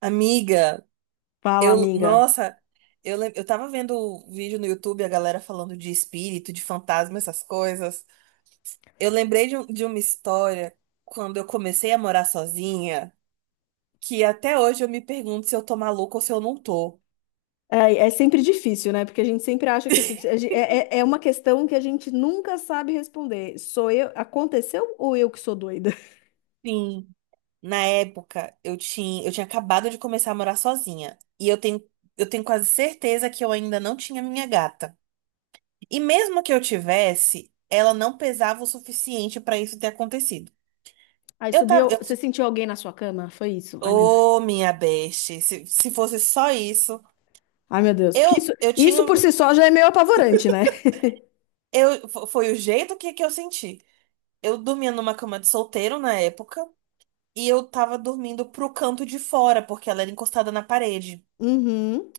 Amiga, Fala, eu, amiga. nossa, eu tava vendo o vídeo no YouTube, a galera falando de espírito, de fantasma, essas coisas. Eu lembrei de uma história quando eu comecei a morar sozinha, que até hoje eu me pergunto se eu tô maluca ou se eu não tô. É sempre difícil, né? Porque a gente sempre acha que a gente- é, é é uma questão que a gente nunca sabe responder. Sou eu, aconteceu ou eu que sou doida? Sim, na época eu tinha acabado de começar a morar sozinha. E eu tenho quase certeza que eu ainda não tinha minha gata. E mesmo que eu tivesse, ela não pesava o suficiente pra isso ter acontecido. Aí Eu tava, subiu, eu você sentiu alguém na sua cama? Foi isso? Ai, meu Deus. Ô, minha beste, se fosse só isso, Ai, meu Deus. Porque isso, eu tinha isso por si só já é meio apavorante, né? eu fo- foi o jeito que eu senti. Eu dormia numa cama de solteiro na época e eu tava dormindo pro canto de fora porque ela era encostada na parede. Uhum.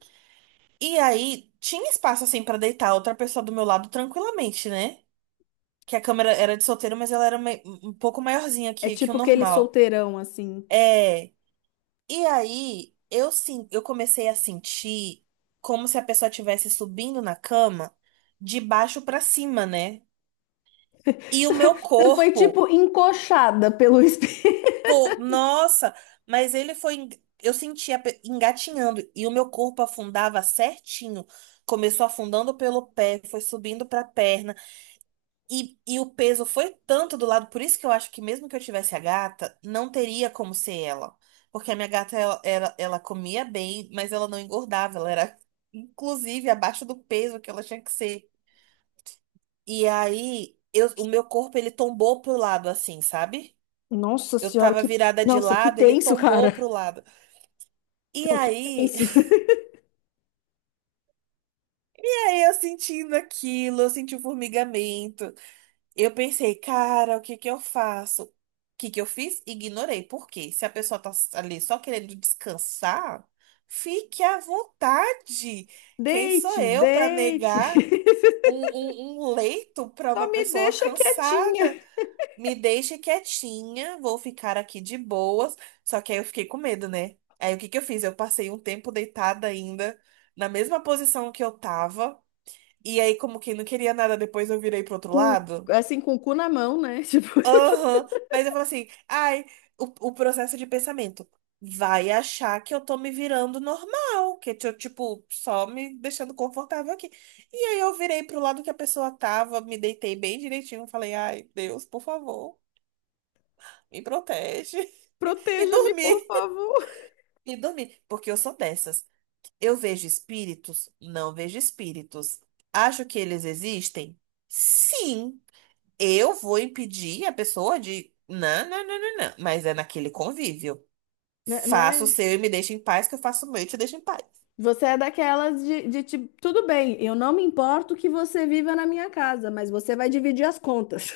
E aí tinha espaço assim pra deitar outra pessoa do meu lado tranquilamente, né? Que a cama era de solteiro, mas ela era um pouco maiorzinha É que o tipo aquele normal. solteirão, assim. É. E aí, eu, sim, eu comecei a sentir como se a pessoa estivesse subindo na cama de baixo pra cima, né? E o meu Você foi, corpo, tipo, encoxada pelo espelho. pô, nossa, mas ele foi, en- eu sentia engatinhando e o meu corpo afundava certinho. Começou afundando pelo pé, foi subindo pra perna. E o peso foi tanto do lado, por isso que eu acho que mesmo que eu tivesse a gata, não teria como ser ela. Porque a minha gata, ela comia bem, mas ela não engordava, ela era, inclusive, abaixo do peso que ela tinha que ser. E aí, o meu corpo, ele tombou pro lado, assim, sabe? Nossa Eu senhora, tava que... virada de Nossa, que lado, ele tenso, tombou cara. pro lado. E Não, que aí, tenso. e aí eu sentindo aquilo, eu senti o formigamento. Eu pensei, cara, o que que eu faço? O que que eu fiz? Ignorei. Por quê? Se a pessoa tá ali só querendo descansar, fique à vontade. Quem sou Deite, eu para deite. negar um leito para Só uma me pessoa deixa cansada? quietinha, Me deixe quietinha, vou ficar aqui de boas. Só que aí eu fiquei com medo, né? Aí o que que eu fiz? Eu passei um tempo deitada ainda, na mesma posição que eu tava. E aí, como quem não queria nada, depois eu virei pro outro com, lado. assim, com o cu na mão, né? Tipo, Aham, mas eu falo assim, ai, o processo de pensamento vai achar que eu tô me virando normal, que eu, tipo, só me deixando confortável aqui. E aí eu virei pro lado que a pessoa tava, me deitei bem direitinho, falei, ai, Deus, por favor, me protege. E proteja-me, dormi, por favor, e dormi, porque eu sou dessas. Eu vejo espíritos? Não vejo espíritos. Acho que eles existem? Sim. Eu vou impedir a pessoa de. Não, não, não, não, não. Mas é naquele convívio. né? Faça o Né? seu e me deixa em paz, que eu faço o meu e te deixo em paz. Você é daquelas de tipo, tudo bem, eu não me importo que você viva na minha casa, mas você vai dividir as contas.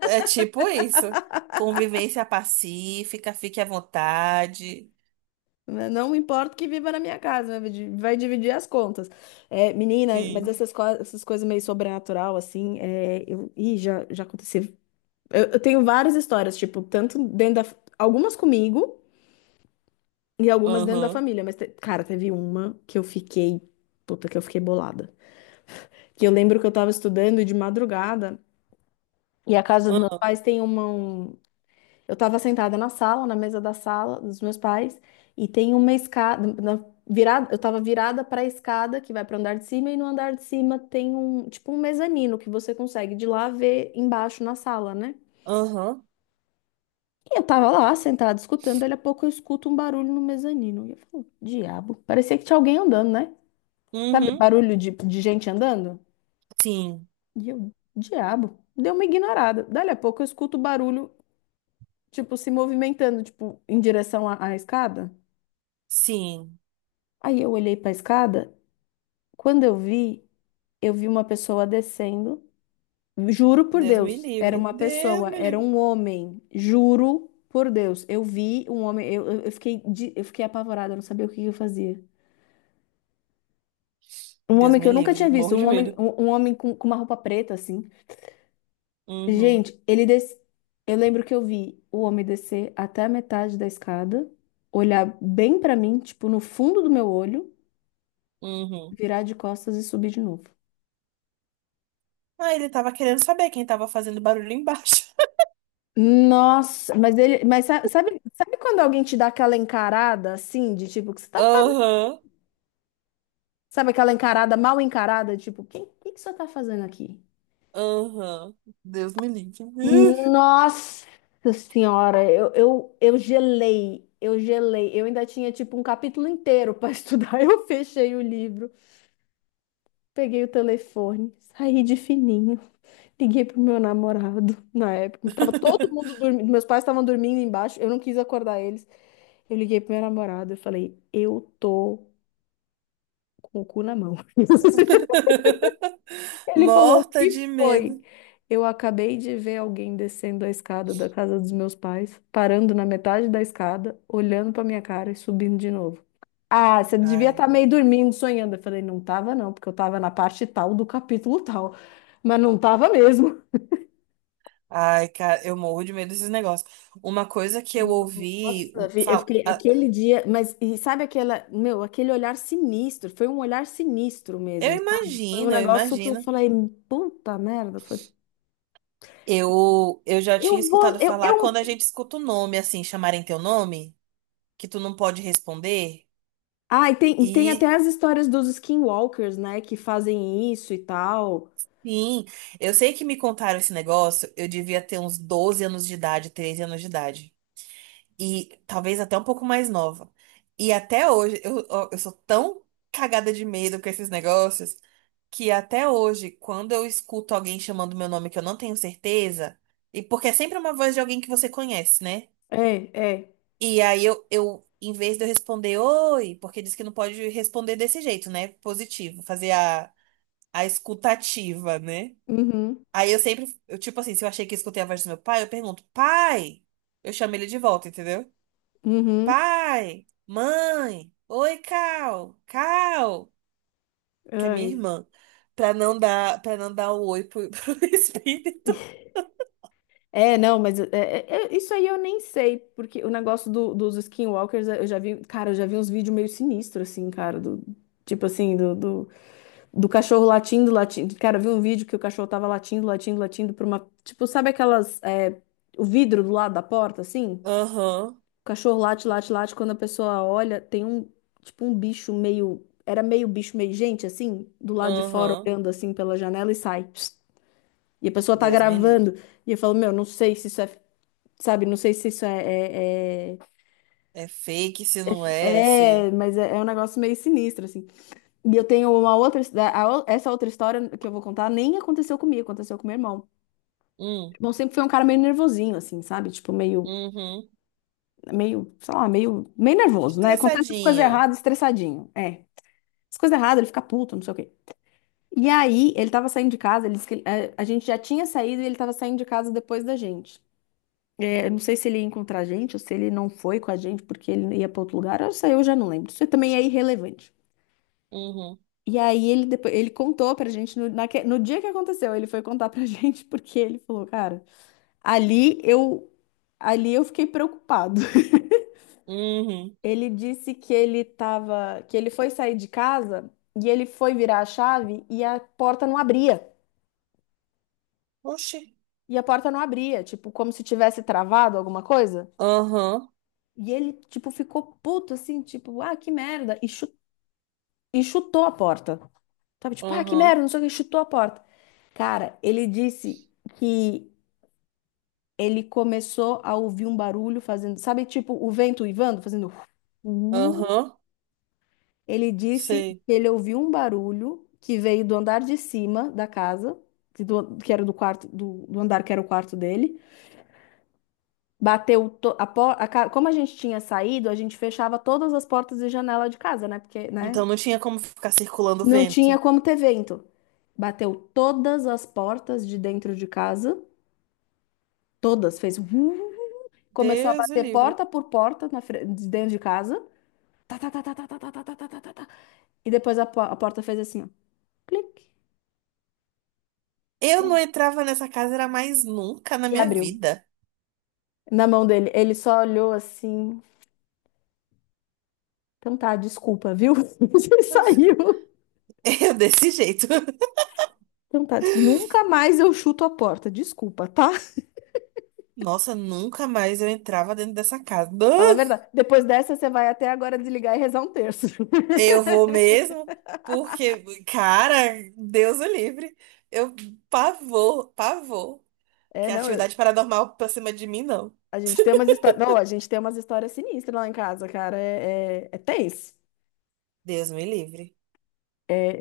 É tipo isso. Convivência pacífica, fique à vontade. Né? Não me importo que viva na minha casa, vai dividir as contas. É, menina, mas Sim. Essas coisas meio sobrenatural, assim, é, eu, ih, já aconteceu. Eu tenho várias histórias, tipo, tanto dentro da, algumas comigo. E algumas dentro da Aham. família, mas, cara, teve uma que eu fiquei, puta, que eu fiquei bolada. Que eu lembro que eu tava estudando de madrugada e a casa dos meus Ah. pais tem Eu tava sentada na sala, na mesa da sala dos meus pais, e tem uma escada. Virada, eu tava virada pra escada que vai pro andar de cima, e no andar de cima tem um, tipo, um mezanino que você consegue de lá ver embaixo na sala, né? Aham. E eu tava lá sentada escutando, daí a pouco eu escuto um barulho no mezanino. E eu falo, diabo, parecia que tinha alguém andando, né? Sabe, Uhum. barulho de gente andando? Sim. E eu, diabo, deu uma ignorada. Dali a pouco eu escuto barulho, tipo, se movimentando, tipo, em direção à escada. Sim. Aí eu olhei pra escada, quando eu vi uma pessoa descendo. Juro por Deus me Deus, era livre. uma Deus pessoa, me era livre. um homem. Juro por Deus, eu vi um homem, eu fiquei, eu fiquei apavorada, eu não sabia o que que eu fazia. Um Deus homem que me eu nunca livre. tinha visto, Morro um de homem, medo. Um homem com uma roupa preta, assim. Uhum. Gente, eu lembro que eu vi o homem descer até a metade da escada, olhar bem pra mim, tipo, no fundo do meu olho, Uhum. virar de costas e subir de novo. Ah, ele tava querendo saber quem tava fazendo barulho embaixo. Nossa, mas ele, mas sabe, sabe quando alguém te dá aquela encarada assim, de tipo, o que você tá fazendo? Aham. Sabe aquela encarada mal encarada, tipo, quem, que você tá fazendo aqui? Aham. Deus me livre. Nossa senhora, eu gelei, eu gelei. Eu ainda tinha tipo um capítulo inteiro pra estudar. Eu fechei o livro. Peguei o telefone, saí de fininho, liguei pro meu namorado na época. Tava todo mundo dormindo, meus pais estavam dormindo embaixo, eu não quis acordar eles. Eu liguei pro meu namorado, eu falei, eu tô com o cu na mão. Ele falou, o Morta de que medo. foi? Eu acabei de ver alguém descendo a escada da casa dos meus pais, parando na metade da escada, olhando pra minha cara e subindo de novo. Ah, você devia Ai, estar meio dormindo, sonhando. Eu falei, não tava não, porque eu tava na parte tal do capítulo tal, mas não tava mesmo. ai, cara, eu morro de medo desses negócios. Uma coisa que eu ouvi, Nossa, um, eu fal- fiquei ah, aquele dia, mas e sabe aquela, meu, aquele olhar sinistro, foi um olhar sinistro eu mesmo, sabe? Foi um imagino, eu negócio que eu imagino. falei, puta merda, foi, Eu já eu tinha vou, escutado falar eu, quando a gente escuta o nome, assim, chamarem teu nome, que tu não pode responder. Ah, e tem até E, as histórias dos skinwalkers, né? Que fazem isso e tal. sim, eu sei que me contaram esse negócio, eu devia ter uns 12 anos de idade, 13 anos de idade, e talvez até um pouco mais nova. E até hoje, eu, ó, eu sou tão cagada de medo com esses negócios que até hoje, quando eu escuto alguém chamando meu nome que eu não tenho certeza, e porque é sempre uma voz de alguém que você conhece, né? É, é. E aí eu em vez de eu responder oi, porque diz que não pode responder desse jeito, né? Positivo, fazer a escutativa, né? Uhum, Aí eu sempre, eu, tipo assim, se eu achei que escutei a voz do meu pai, eu pergunto, pai, eu chamo ele de volta, entendeu? uhum. Pai, mãe, oi, Cal, Cal, que é minha Ai. irmã, pra não dar, para não dar o oi pro, pro espírito. É, não, mas isso aí eu nem sei, porque o negócio dos skinwalkers, eu já vi, cara, eu já vi uns vídeos meio sinistros, assim, cara, do, tipo assim, do cachorro latindo, latindo. Cara, eu vi um vídeo que o cachorro tava latindo, latindo, latindo pra uma, tipo, sabe aquelas, é, o vidro do lado da porta, assim? Aham, O cachorro late, late, late. Quando a pessoa olha, tem um, tipo, um bicho meio. Era meio bicho, meio gente, assim, do lado de fora, aham, olhando assim pela janela e sai. Psst. E a pessoa tá Deus me livre. gravando. E eu falo, meu, não sei se isso é. Sabe, não sei se isso é. É, é- É fake se não é, se. mas é, é um negócio meio sinistro, assim. E eu tenho uma outra. Essa outra história que eu vou contar nem aconteceu comigo, aconteceu com meu irmão. Hum, Bom, sempre foi um cara meio nervosinho, assim, sabe? Tipo, meio. uhum. Meio, sei lá, meio nervoso, né? Acontece as coisas Estressadinho. erradas, estressadinho. É. As coisas erradas, ele fica puto, não sei o quê. E aí, ele tava saindo de casa, ele disse que gente já tinha saído e ele tava saindo de casa depois da gente. É, eu não sei se ele ia encontrar a gente ou se ele não foi com a gente porque ele ia pra outro lugar. Eu sei, eu já não lembro. Isso também é irrelevante. Uhum, E aí ele depois, ele contou pra gente no dia que aconteceu, ele foi contar pra gente porque ele falou, cara, ali eu ali eu fiquei preocupado. uhum. Ele disse que ele tava, que ele foi sair de casa e ele foi virar a chave e a porta não abria. Oxi. E a porta não abria, tipo, como se tivesse travado alguma coisa. Aham, E ele, tipo, ficou puto, assim, tipo, ah, que merda. E chutou a porta. Tava tipo, ah, que aham, merda, não sei o que, chutou a porta. Cara, ele disse que ele começou a ouvir um barulho fazendo, sabe, tipo, o vento uivando, fazendo. "Uh". aham, Ele disse sei. que ele ouviu um barulho que veio do andar de cima da casa, que, que era do quarto, do andar que era o quarto dele. Bateu to- a por- a ca- Como a gente tinha saído, a gente fechava todas as portas e janela de casa, né? Porque, né? Então não tinha como ficar circulando o Não tinha vento. como ter vento. Bateu todas as portas de dentro de casa, todas, fez. Vu, começou a Deus me bater livre. porta por porta de dentro de casa. Tá, tá, tá, tá, tá, tá, tá, tá, tá, tá, tá, tá, tá. E depois a porta fez assim, ó, clique, e Eu não ab- entrava nessa casa, era mais nunca na e minha abriu. vida. Na mão dele, ele só olhou assim. Então tá, desculpa, viu? Você saiu. Eu desse jeito. Então tá, desculpa. Nunca mais eu chuto a porta, desculpa, tá? Nossa, nunca mais eu entrava dentro dessa casa. Fala a verdade. Depois dessa, você vai até agora desligar e rezar um terço. Ah, eu vou mesmo, porque, cara, Deus o livre. Eu Pavor, pavor. É, Que não, eu- atividade paranormal pra cima de mim, não. A gente tem umas histórias. Não, a gente tem umas histórias sinistras lá em casa, cara. É tenso. Deus me livre.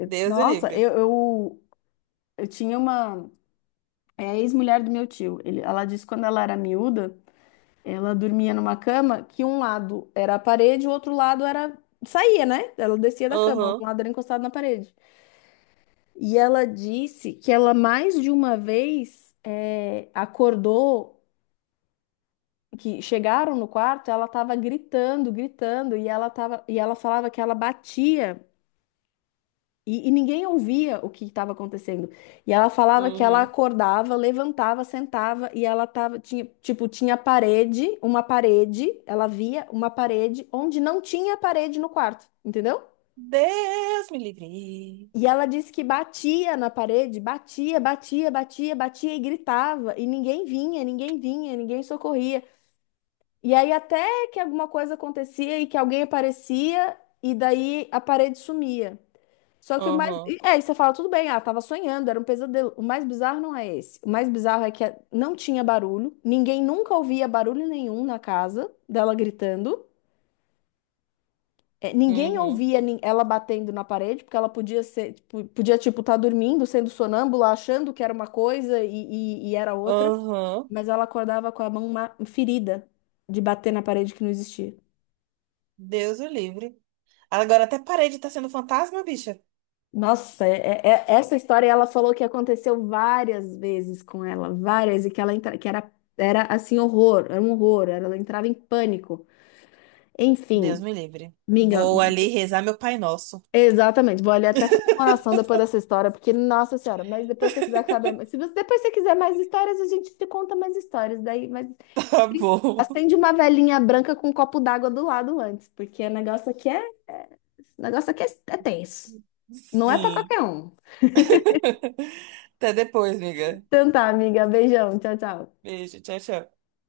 Deus o Nossa, livre. Eu tinha uma é a ex-mulher do meu tio. Ele, ela disse que quando ela era miúda, ela dormia numa cama que um lado era a parede, o outro lado era. Saía, né? Ela descia da cama, um Aham, lado era encostado na parede. E ela disse que ela mais de uma vez é, acordou que chegaram no quarto, ela estava gritando, gritando, e ela tava, e ela falava que ela batia e ninguém ouvia o que estava acontecendo. E ela falava que ela uhum, acordava, levantava, sentava e ela tava, tinha, tipo, tinha parede, uma parede, ela via uma parede onde não tinha parede no quarto, entendeu? Deus me livre. E ela disse que batia na parede, batia, batia, batia, batia e gritava, e ninguém vinha, ninguém vinha, ninguém socorria. E aí até que alguma coisa acontecia e que alguém aparecia e daí a parede sumia. Só que o mais... Aham, É, e você fala, tudo bem, ah, tava sonhando, era um pesadelo. O mais bizarro não é esse. O mais bizarro é que não tinha barulho, ninguém nunca ouvia barulho nenhum na casa dela gritando. Eh, ninguém uhum, ouvia ela batendo na parede, porque ela podia ser, tipo, podia, tipo, estar dormindo, sendo sonâmbula, achando que era uma coisa e era outra, aham. mas ela acordava com a mão ferida de bater na parede que não existia. Deus o livre. Agora até parei de estar sendo fantasma, bicha. Nossa, é, essa história ela falou que aconteceu várias vezes com ela, várias, e que ela entra, que era, era assim, horror, era um horror, ela entrava em pânico. Deus Enfim, me livre. minga, Vou ali rezar meu Pai Nosso. exatamente. Vou ali até fazer uma oração depois dessa história, porque, nossa senhora, mas depois se você quiser saber, se você depois você quiser mais histórias, a gente te conta mais histórias. Daí, mas Tá bom. acende uma velhinha branca com um copo d'água do lado antes, porque o negócio aqui é é tenso. Não é pra Sim. qualquer um. Até depois, amiga. Então tá, amiga, beijão, tchau, tchau. Beijo, tchau, tchau.